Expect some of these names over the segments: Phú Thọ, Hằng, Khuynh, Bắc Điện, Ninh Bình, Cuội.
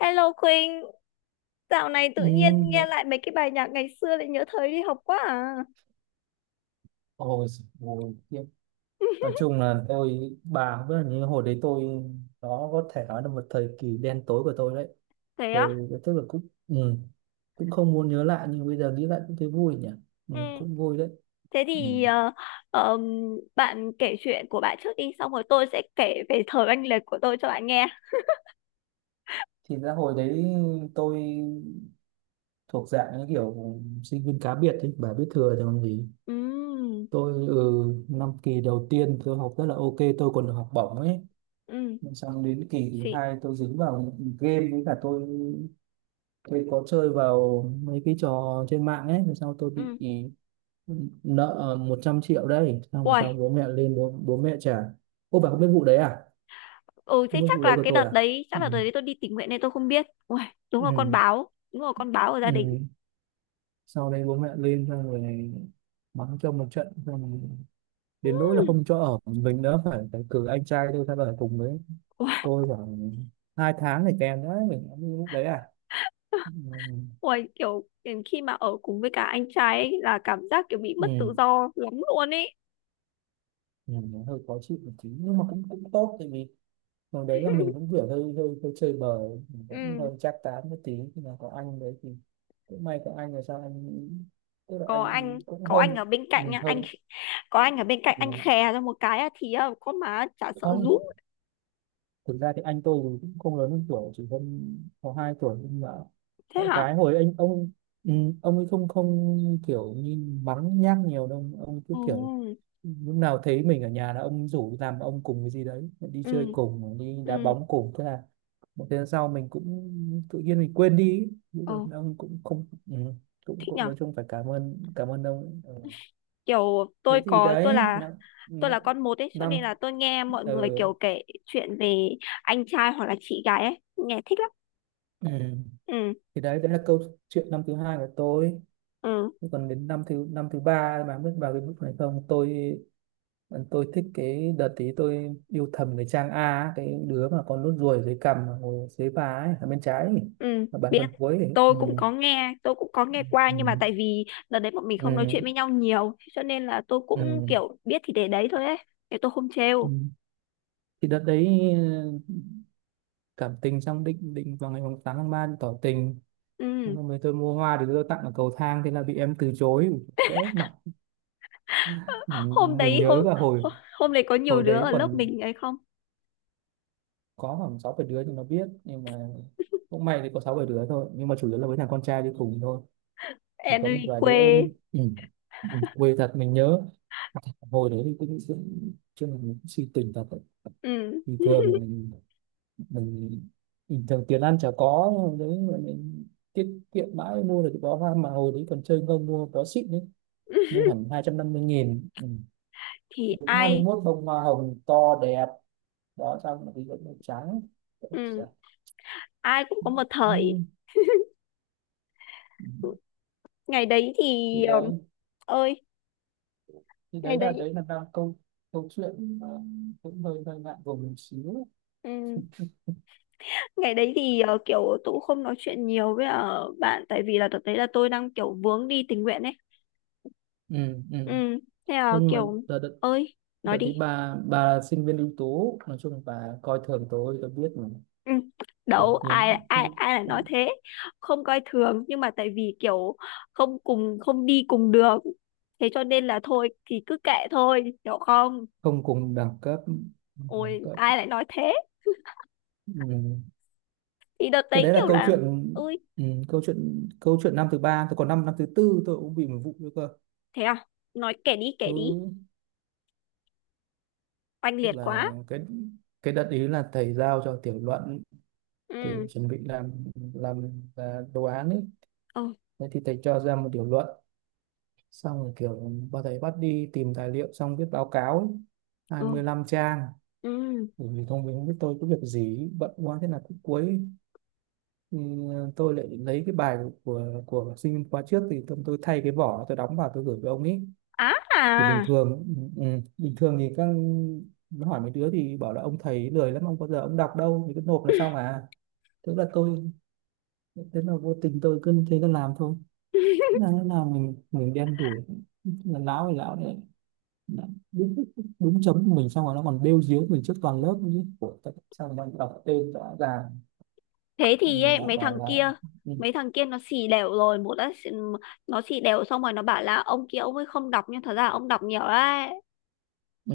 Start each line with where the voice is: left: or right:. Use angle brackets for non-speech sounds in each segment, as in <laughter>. left: Hello Khuynh, dạo này
right: Ừ,
left: tự nhiên nghe
right: vậy.
left: lại mấy cái bài nhạc ngày xưa lại nhớ thời đi học quá à.
right: Ôi, giời ôi, khiếp. Nói
left: <laughs>
right: chung là tôi bà cũng biết là như hồi đấy, tôi đó có thể nói là một thời kỳ đen tối của tôi đấy.
left: Thế á?
right: Tôi tức là cũng, cũng không muốn nhớ lại nhưng bây giờ nghĩ lại cũng thấy vui nhỉ. Ừ,
left: Ừ.
right: cũng vui đấy.
left: Thế
right: Ừ.
left: thì ờm, bạn kể chuyện của bạn trước đi, xong rồi tôi sẽ kể về thời oanh liệt của tôi cho bạn nghe.
right: Thì ra hồi đấy tôi thuộc dạng như kiểu sinh viên cá biệt ấy, bà biết thừa rồi còn gì.
left: Ừ,
right: Tôi, năm kỳ đầu tiên tôi học rất là ok, tôi còn được học bổng ấy.
left: ừ,
right: Xong đến kỳ thứ
left: xị,
right: hai tôi dính vào game với cả tôi có chơi vào mấy cái trò trên mạng ấy mà sao tôi bị
left: ừ.
right: nợ 100 triệu đấy. Xong rồi
left: Uầy,
right: sau bố mẹ lên, bố mẹ trả. Ô bà không biết vụ đấy à?
left: ừ, thế
right: Không biết vụ đấy của tôi à?
left: chắc
right: Ừ.
left: là đợt đấy tôi đi tình nguyện nên tôi không biết. Uầy, đúng là con
right: Ừ.
left: báo, đúng là con báo ở gia
right: Ừ.
left: đình.
right: Sau đấy bố mẹ lên xong rồi mắng cho một trận, xong rồi đến nỗi là
left: Ừm.
right: không cho ở mình nữa, phải phải cử anh trai tôi ra ở cùng với
left: Uầy,
right: tôi khoảng 2 tháng này kèm đấy, mình cũng như lúc đấy à. Ừ.
left: uầy, kiểu khi mà ở cùng với cả anh trai ấy là cảm giác kiểu bị
right: Ừ.
left: mất tự do lắm luôn ấy.
right: Ừ. Nó hơi khó chịu một tí nhưng mà cũng cũng tốt tại vì còn đấy là mình
left: <laughs>
right: cũng kiểu hơi hơi hơi chơi bời, mình vẫn
left: Ừ.
right: hơi chắc tán một tí nhưng mà có anh đấy thì cũng may có anh. Là sao anh, tức là anh cũng
left: Có anh
right: hơn,
left: ở bên cạnh nha anh
right: hơn.
left: có anh ở bên cạnh anh
right: Ừ.
left: khè ra một cái á, thì con má chả sợ
right: Không,
left: rúm.
right: thực ra thì anh tôi thì cũng không lớn hơn tuổi, chỉ hơn có 2 tuổi nhưng mà
left: Thế
right: đại
left: hả?
right: khái hồi anh ông, ừ, ông ấy không không kiểu như mắng nhác nhiều đâu, ông cứ kiểu
left: Ừ,
right: lúc nào thấy mình ở nhà là ông rủ làm ông cùng cái gì đấy, đi chơi
left: ừ,
right: cùng, đi đá
left: ừ,
right: bóng cùng, thế là một thời gian sau mình cũng tự nhiên mình quên đi ý. Nhưng
left: ừ,
right: mà ông cũng không, cũng
left: thích
right: cũng
left: nhở.
right: nói chung phải cảm ơn ông ấy. Ừ.
left: Kiểu
right: Thế thì
left: tôi
right: đấy
left: là
right: năm n-
left: tôi là con một ấy cho
right: năm,
left: nên là tôi nghe mọi
right: ờ,
left: người kiểu kể chuyện về anh trai hoặc là chị gái ấy nghe thích lắm.
right: ừ.
left: Ừ,
right: Thì đấy đấy là câu chuyện năm thứ hai của tôi.
left: ừ,
right: Thế còn đến năm thứ năm, thứ ba mà biết vào cái mức này không tôi. Vâng, tôi thích cái đợt tí tôi yêu thầm cái Trang A á, cái đứa mà con nốt ruồi dưới cằm mà ngồi dưới vai ấy, ở bên trái ấy,
left: ừ,
right: ở bàn
left: biết.
right: gần cuối ấy. Ừ.
left: Tôi cũng có nghe qua,
right: Ừ.
left: nhưng mà tại vì đợt đấy bọn mình không nói
right: Ừ.
left: chuyện với nhau nhiều cho nên là tôi cũng
right: Ừ.
left: kiểu biết thì để đấy thôi ấy, để tôi không
right: Ừ.
left: trêu.
right: Thì đợt đấy, ừ, cảm tình xong định định vào ngày mùng 8 tháng 3 tỏ tình.
left: Ừ.
right: Xong rồi tôi mua hoa để tôi tặng ở cầu thang, thế là bị em từ chối. Ủa, bẽ mặt.
left: Hôm
right: Mình
left: đấy, hôm
right: nhớ cả
left: hôm
right: hồi,
left: hôm đấy có nhiều
right: hồi
left: đứa
right: đấy
left: ở lớp
right: còn
left: mình ấy không?
right: có khoảng 6, 7 đứa nhưng nó biết nhưng mà cũng may thì có 6, 7 đứa thôi, nhưng mà chủ yếu là với thằng con trai đi cùng thôi, chỉ có một
left: Enrique?
right: vài đứa nhưng, quê thật. Mình nhớ hồi đấy thì cũng cũng chứ là mình cũng suy tình thật đấy.
left: Ừ.
right: Thì thường mình bình thường tiền ăn chả có nhưng mà đấy, mà mình tiết kiệm mãi mua được cái bó hoa, mà hồi đấy còn chơi không mua bó xịn đấy, mua
left: <laughs>
right: hẳn 250.000. Ừ.
left: Thì
right: Đúng hai mươi
left: ai?
right: mốt bông hoa hồng to đẹp đó, xong thì vẫn màu trắng. Ôi
left: Ừ.
right: giời.
left: Ai cũng có một
right: Ừ.
left: thời. Ngày đấy
right: thì
left: thì
right: đấy
left: ơi,
right: thì
left: ngày
right: đấy là
left: đấy,
right: đấy là đang câu câu chuyện mà cũng hơi hơi ngại ngùng một xíu.
left: ừ. Ngày đấy thì kiểu tôi cũng không nói chuyện nhiều với bạn, tại vì là thực tế là tôi đang kiểu vướng đi tình nguyện ấy.
right: Ừ.
left: Ừ.
right: Ừ.
left: Thế là
right: Không mà
left: kiểu,
right: đợt, đợt,
left: ơi, nói
right: đợt
left: đi.
right: đấy bà là sinh viên ưu tú, nói chung là bà coi thường tôi biết mà.
left: Ừ. Đâu,
right: Kiểu
left: ai
right: nhìn,
left: ai
right: không
left: ai lại nói thế? Không coi thường, nhưng mà tại vì kiểu không đi cùng đường, thế cho nên là thôi thì cứ kệ thôi, hiểu không?
right: không cùng đẳng cấp, đẳng
left: Ôi,
right: cấp
left: ai lại nói thế.
right: Ừ.
left: Thì đợt
right: Cái
left: đấy
right: đấy là
left: kiểu
right: câu
left: là,
right: chuyện,
left: ui,
right: câu chuyện năm thứ ba tôi, còn năm năm thứ tư tôi cũng bị một vụ nữa cơ.
left: thế à? Kể đi,
right: ừ,
left: kể đi, oanh
right: Tức
left: liệt
right: là
left: quá.
right: cái đợt ý là thầy giao cho tiểu luận để
left: Ừ,
right: chuẩn bị làm, à, đồ án ấy.
left: ừ,
right: Thế thì thầy cho ra một tiểu luận xong rồi kiểu bà, thầy bắt đi tìm tài liệu xong viết báo cáo ấy,
left: ừ,
right: 25 trang,
left: ừ,
right: bởi vì thông minh biết tôi có việc gì bận quá thế là cũng cuối, ừ, tôi lại lấy cái bài của sinh khóa trước, thì tôi thay cái vỏ, tôi đóng vào tôi gửi với ông ấy.
left: á à.
right: Thì bình thường, bình thường thì các, nó hỏi mấy đứa thì bảo là ông thầy lười lắm, ông bao giờ ông đọc đâu thì cứ nộp là xong à. Tức là tôi, thế là vô tình tôi cứ thế tôi làm thôi. Thế
left: <laughs>
right: là nó là mình đen đủi là lão, thì lão đấy. Đã, đúng, đúng chấm của mình xong rồi nó còn bêu díu mình trước toàn lớp nữa chứ. Ủa, tại sao mà đọc tên rõ ràng.
left: Thế thì
right: Xong lại
left: ấy,
right: bạn
left: mấy thằng
right: bảo là,
left: kia
right: ừ,
left: mấy thằng kia nó xì đều rồi, nó xì đều xong rồi nó bảo là ông kia ông ấy không đọc nhưng thật ra ông đọc nhiều đấy.
right: ừ,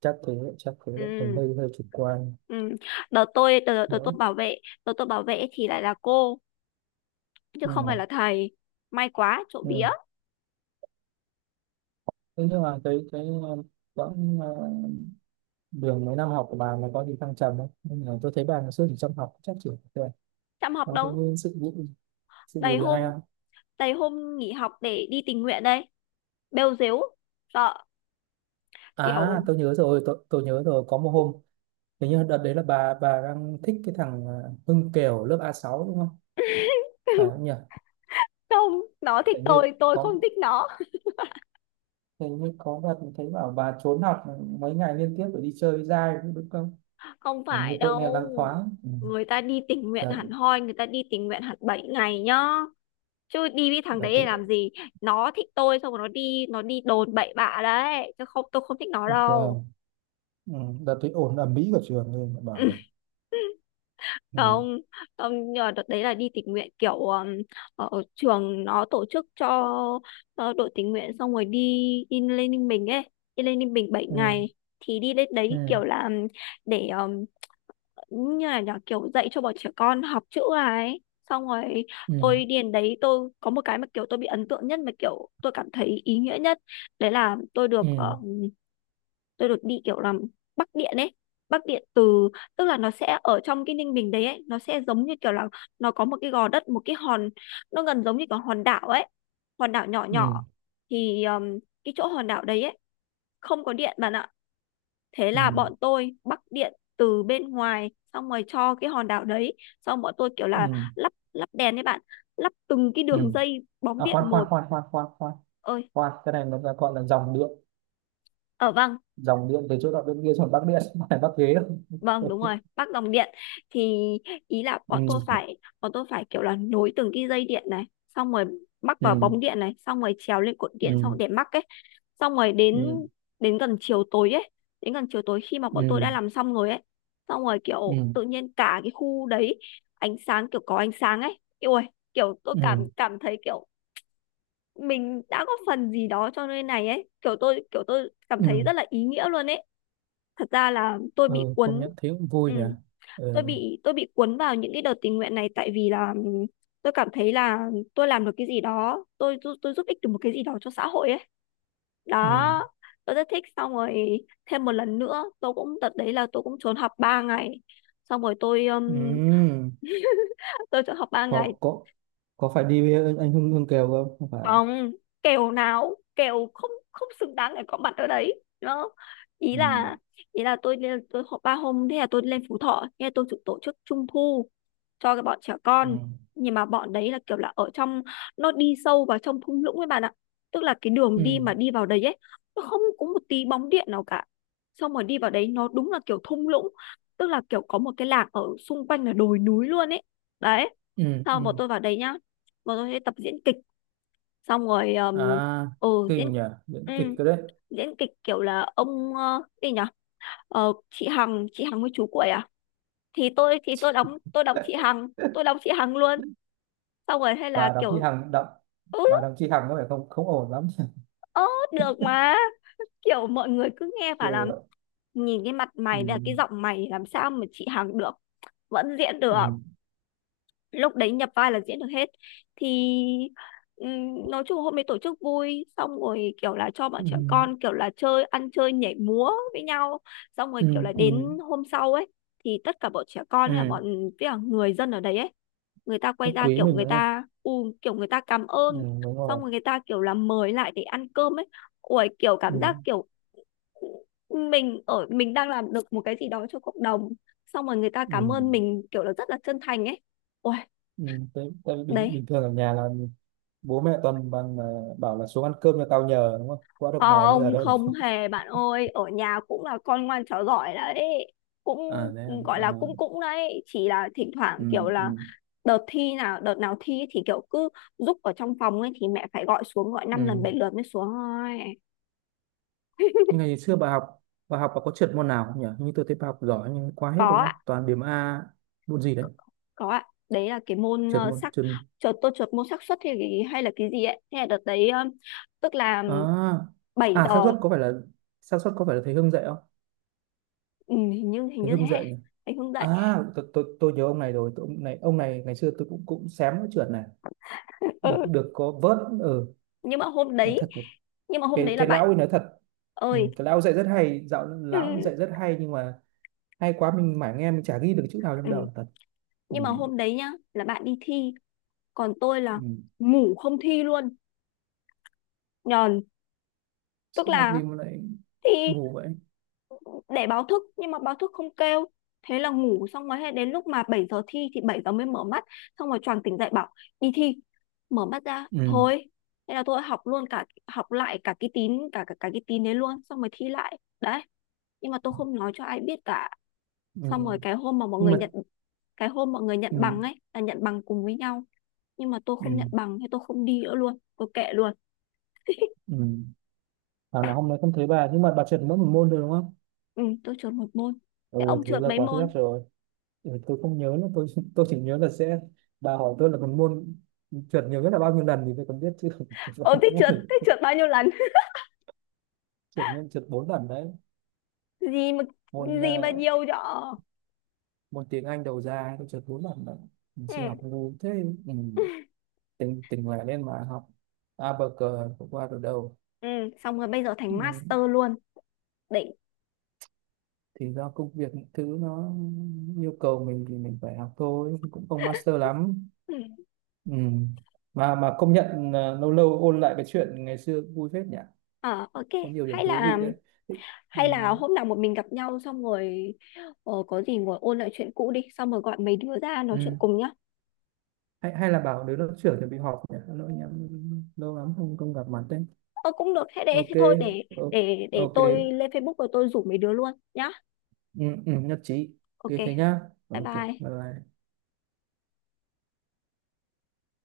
right: chắc thế chắc thế. Mình
left: Ừ,
right: hơi hơi chủ quan
left: ừ. đợt tôi đợt, đợt tôi
right: đấy.
left: bảo vệ Đợt tôi bảo vệ thì lại là cô chứ
right: Ừ.
left: không phải là thầy, may quá trộm vía.
right: Ừ. Thế nhưng mà cái, quãng, đường mấy năm học của bà nó có gì thăng trầm không, nhưng mà tôi thấy bà ngày xưa chỉ chăm học chắc chỉ rồi,
left: Chăm học
right: nó
left: đâu,
right: cũng sự vụ
left: đầy
right: gì hay
left: hôm,
right: không.
left: đầy hôm nghỉ học để đi tình nguyện đây. Bêu dếu, sợ,
right: À,
left: kiểu.
right: tôi nhớ rồi, có một hôm hình như đợt đấy là bà đang thích cái thằng, Hưng Kiều lớp A6 đúng không? Phải không
left: <laughs>
right: nhỉ?
left: Không, nó thích
right: hình như
left: tôi
right: có
left: không thích nó.
right: hình như có đợt thấy bảo bà trốn học mấy ngày liên tiếp để đi chơi với giai đúng không?
left: Không
right: Hình như
left: phải
right: tôi nghe
left: đâu,
right: loáng thoáng. Ừ.
left: người ta đi tình nguyện
right: Đợt,
left: hẳn hoi, người ta đi tình nguyện hẳn 7 ngày nhá, chứ đi với thằng
right: đợt
left: đấy để
right: thì
left: làm gì. Nó thích tôi xong rồi nó đi, nó đi đồn bậy bạ đấy chứ không, tôi không thích nó
right: đợt, ờ,
left: đâu.
right: ừ, đợt thì ồn ầm ĩ cả trường lên mà bảo này.
left: <laughs>
right: Ừ.
left: Không, không, nhờ đợt đấy là đi tình nguyện kiểu ở trường nó tổ chức cho đội tình nguyện, xong rồi đi đi lên Ninh Bình ấy, đi lên Ninh Bình bảy
right: Ừ.
left: ngày Thì đi lên
right: Ừ.
left: đấy kiểu là để như là nhỏ kiểu dạy cho bọn trẻ con học chữ à ấy, xong rồi
right: Ừ.
left: tôi đi đến đấy, tôi có một cái mà kiểu tôi bị ấn tượng nhất mà kiểu tôi cảm thấy ý nghĩa nhất. Đấy là tôi được,
right: Ừ.
left: tôi được đi kiểu làm Bắc Điện ấy, Bắc Điện từ, tức là nó sẽ ở trong cái Ninh Bình đấy ấy, nó sẽ giống như kiểu là nó có một cái gò đất, một cái hòn, nó gần giống như cái hòn đảo ấy, hòn đảo nhỏ
right: Ừ.
left: nhỏ. Thì cái chỗ hòn đảo đấy ấy không có điện bạn ạ. Thế
right: Ừ.
left: là bọn tôi Bắc Điện từ bên ngoài xong rồi cho cái hòn đảo đấy. Xong bọn tôi kiểu
right: Ừ.
left: là lắp lắp đèn đấy bạn, lắp từng cái
right: Ừ.
left: đường dây bóng
right: À,
left: điện
right: khoan khoan
left: một.
right: khoan khoan khoan khoan
left: Ơi,
right: khoan, cái này nó gọi là dòng điện.
left: ở, vâng,
right: Dòng điện từ chỗ đó bên kia xuống bắc điện, <laughs> không phải bắc ghế đâu.
left: vâng, đúng rồi, Bắc Dòng Điện. Thì ý là
right: Ừ.
left: bọn tôi phải kiểu là nối từng cái dây điện này, xong rồi mắc vào
right: Ừ.
left: bóng điện này, xong rồi trèo lên cột điện xong
right: Ừ.
left: để mắc ấy. Xong rồi đến
right: Ừ.
left: đến gần chiều tối ấy, đến gần chiều tối khi mà bọn tôi
right: Ừ.
left: đã làm xong rồi ấy, xong rồi kiểu
right: Ừ.
left: tự nhiên cả cái khu đấy ánh sáng, kiểu có ánh sáng ấy. Ui, kiểu tôi
right: Ừ.
left: cảm cảm thấy kiểu mình đã góp phần gì đó cho nơi này ấy, kiểu tôi cảm thấy
right: ừ,
left: rất là ý nghĩa luôn ấy. Thật ra là tôi bị
right: ừ, công
left: cuốn,
right: nhận thấy cũng vui
left: ừ,
right: nhỉ. Ừ.
left: tôi bị cuốn vào những cái đợt tình nguyện này tại vì là tôi cảm thấy là tôi làm được cái gì đó, tôi giúp ích được một cái gì đó cho xã hội ấy,
right: Ừ.
left: đó, tôi rất thích. Xong rồi thêm một lần nữa tôi cũng, đợt đấy là tôi cũng trốn học 3 ngày, xong rồi
right: Ừ.
left: tôi trốn học 3 ngày.
right: Có, có phải đi với anh Hưng Hưng Kiều không? Không phải à?
left: Không, kèo nào, kèo không, không xứng đáng để có mặt ở đấy đó. Ý
right: Ừ.
left: là, tôi họp 3 hôm, thế là tôi lên Phú Thọ, thế là tôi chụp tổ chức trung thu cho cái bọn trẻ
right: Ừ.
left: con. Nhưng mà bọn đấy là kiểu là ở trong, nó đi sâu vào trong thung lũng ấy bạn ạ. Tức là cái đường
right: Ừ.
left: đi mà đi vào đấy ấy nó không có một tí bóng điện nào cả. Xong rồi đi vào đấy nó đúng là kiểu thung lũng, tức là kiểu có một cái làng ở xung quanh là đồi núi luôn ấy. Đấy.
right: Ừ.
left: Sau bọn
right: Ừ.
left: tôi vào đấy nhá, bọn tôi sẽ tập diễn kịch, xong rồi
right: À
left: ừ, diễn,
right: kinh nhỉ, những
left: ừ,
right: kịch cái đấy.
left: diễn kịch kiểu là ông, gì nhỉ, chị Hằng, chị Hằng với chú Cuội à. Thì tôi đóng, tôi đóng chị Hằng, tôi
right: <laughs>
left: đóng chị Hằng luôn. Xong rồi hay là
right: Bà Đặng Chí
left: kiểu,
right: Hằng đậm,
left: ừ,
right: bà Đặng Chí Hằng có vẻ không không ổn lắm. <laughs>
left: ớ, được mà. <laughs> Kiểu mọi người cứ nghe bảo là
right: Ừ.
left: nhìn cái mặt mày, là cái giọng mày làm sao mà chị Hằng được. Vẫn diễn được,
right: Ừ.
left: lúc đấy nhập vai là diễn được hết. Thì nói chung hôm ấy tổ chức vui, xong rồi kiểu là cho bọn
right: Ừ.
left: trẻ con kiểu là chơi, ăn chơi nhảy múa với nhau, xong rồi
right: Ừ.
left: kiểu là
right: Ừ. Ừ.
left: đến hôm sau ấy thì tất cả bọn trẻ con
right: Ừ.
left: với cả người dân ở đấy ấy, người ta
right: Rất
left: quay ra
right: quý
left: kiểu
right: mình
left: người
right: đúng không?
left: ta u, kiểu người ta cảm
right: Ừ,
left: ơn,
right: đúng
left: xong
right: rồi.
left: rồi người ta kiểu là mời lại để ăn cơm ấy. Ui, kiểu
right: Ừ.
left: cảm giác kiểu mình ở, mình đang làm được một cái gì đó cho cộng đồng, xong rồi người ta
right: Ừ.
left: cảm ơn mình kiểu là rất là chân thành ấy. Ui,
right: Ừ, tại vì bình,
left: đấy.
right: bình thường ở nhà là bố mẹ toàn bằng, bảo là xuống ăn cơm cho tao nhờ đúng không? Quá
left: Ờ,
right: được mời bây giờ
left: ông
right: đâu đúng
left: không
right: không?
left: hề bạn ơi, ở nhà cũng là con ngoan trò giỏi đấy, cũng,
right: À đấy
left: ừ,
right: à.
left: gọi
right: À.
left: là cũng, đấy, chỉ là thỉnh thoảng
right: Ừ,
left: kiểu
right: ừ,
left: là đợt thi nào, đợt nào thi ấy thì kiểu cứ giúp ở trong phòng ấy thì mẹ phải gọi xuống, gọi năm lần
right: ừ.
left: bảy lượt mới xuống thôi.
right: Nhưng ngày xưa bà học, bà có trượt môn nào không nhỉ? Hình như tôi thấy bà học giỏi nhưng quá hết
left: Có
right: đúng
left: ạ,
right: không? Toàn điểm A. Môn gì
left: có
right: đấy?
left: có ạ. Đấy là cái môn
right: Trượt
left: ờ,
right: môn
left: xác
right: trượt
left: tôi trượt môn xác suất hay hay là cái gì ấy, thế là đợt đấy tức là
right: à?
left: bảy
right: À, xác
left: giờ
right: suất có phải là, thầy Hưng dạy không?
left: Ừ, hình
right: Thầy
left: như
right: Hưng
left: thế.
right: dạy nhỉ?
left: Anh không dậy.
right: À tôi nhớ ông này rồi, tôi, ông này ngày xưa tôi cũng cũng xém cái trượt này.
left: <laughs>
right: Được
left: Ừ.
right: được có vớt. Ừ,
left: nhưng mà hôm
right: nó
left: đấy
right: thật.
left: nhưng mà hôm
right: cái
left: đấy là
right: cái lão
left: bạn
right: ấy nói thật. Ừ,
left: ơi.
right: cái lão dạy rất hay, dạo
left: Ừ,
right: lão dạy rất hay nhưng mà hay quá mình mải nghe, mình chả ghi được chữ nào trong
left: ừ.
right: đầu thật. Ừ.
left: Nhưng mà hôm đấy nhá, là bạn đi thi còn tôi là
right: Ừ.
left: ngủ không thi luôn, nhờn. Tức
right: Sao làm
left: là
right: gì mà lại
left: thi
right: ngủ vậy?
left: để báo thức nhưng mà báo thức không kêu, thế là ngủ, xong rồi hết, đến lúc mà 7 giờ thi thì 7 giờ mới mở mắt, xong rồi choàng tỉnh dậy bảo đi thi, mở mắt ra
right: Ừ.
left: thôi. Thế là tôi học luôn, cả học lại cả cái tín, cả cả, cả cái tín đấy luôn, xong rồi thi lại đấy, nhưng mà tôi không nói cho ai biết cả.
right: Ừ.
left: Xong rồi cái hôm mà mọi
right: Nhưng
left: người
right: mà,
left: nhận, cái hôm mọi người nhận
right: ừ.
left: bằng ấy là nhận bằng cùng với nhau nhưng mà tôi
right: Ừ.
left: không nhận bằng, thế tôi không đi nữa luôn, tôi kệ luôn.
right: Ừ. Thảo nào hôm nay không thấy bà, nhưng mà bà chuyển mỗi một môn thôi đúng không?
left: Ừ, tôi trượt một môn. Thế
right: Ôi
left: ông
right: thế
left: trượt
right: là
left: mấy
right: quá xuất sắc
left: môn?
right: rồi. Ừ, tôi không nhớ nữa tôi. <laughs> Tôi chỉ nhớ là sẽ, bà hỏi tôi là một môn trượt nhiều nhất là bao nhiêu lần thì tôi còn biết, chứ không trượt bao
left: Ông
right: nhiêu
left: thích
right: môn
left: trượt,
right: được.
left: thích trượt bao nhiêu lần.
right: Trượt nhiều, trượt 4 lần đấy.
left: <laughs> Gì mà,
right: Môn,
left: nhiều cho.
right: môn tiếng Anh đầu ra, tôi chợt muốn bạn mình
left: Ừ,
right: xin học ngu thế. Ừ. tình tình lại lên mà học, a bờ cờ cũng qua được đầu.
left: ừ. Xong rồi bây giờ thành
right: Ừ.
left: master luôn. Đỉnh.
right: Thì do công việc, những thứ nó yêu cầu mình thì mình phải học thôi, cũng không master lắm.
left: Ừ.
right: Ừ. mà công nhận là lâu lâu ôn lại cái chuyện ngày xưa vui phết nhỉ.
left: Ờ, ok.
right: Có nhiều điểm
left: Hay
right: thú
left: là,
right: vị đấy. Thích. Ừ.
left: hôm nào một mình gặp nhau xong rồi có gì ngồi ôn lại chuyện cũ đi, xong rồi gọi mấy đứa ra nói chuyện
right: Ừ.
left: cùng nhá.
right: Hay là bảo đứa lớp trưởng chuẩn bị họp nhỉ, lỗi nhỉ, lâu lắm không không gặp mặt đấy.
left: Ờ cũng được, thế để thế
right: Ok.
left: thôi để,
right: O-
left: để
right: ok.
left: tôi lên Facebook rồi tôi rủ mấy đứa luôn nhá.
right: Ừ, ừ, nhất trí.
left: Ok,
right: Ok thế nhá.
left: bye
right: Ok
left: bye.
right: bye. Bye.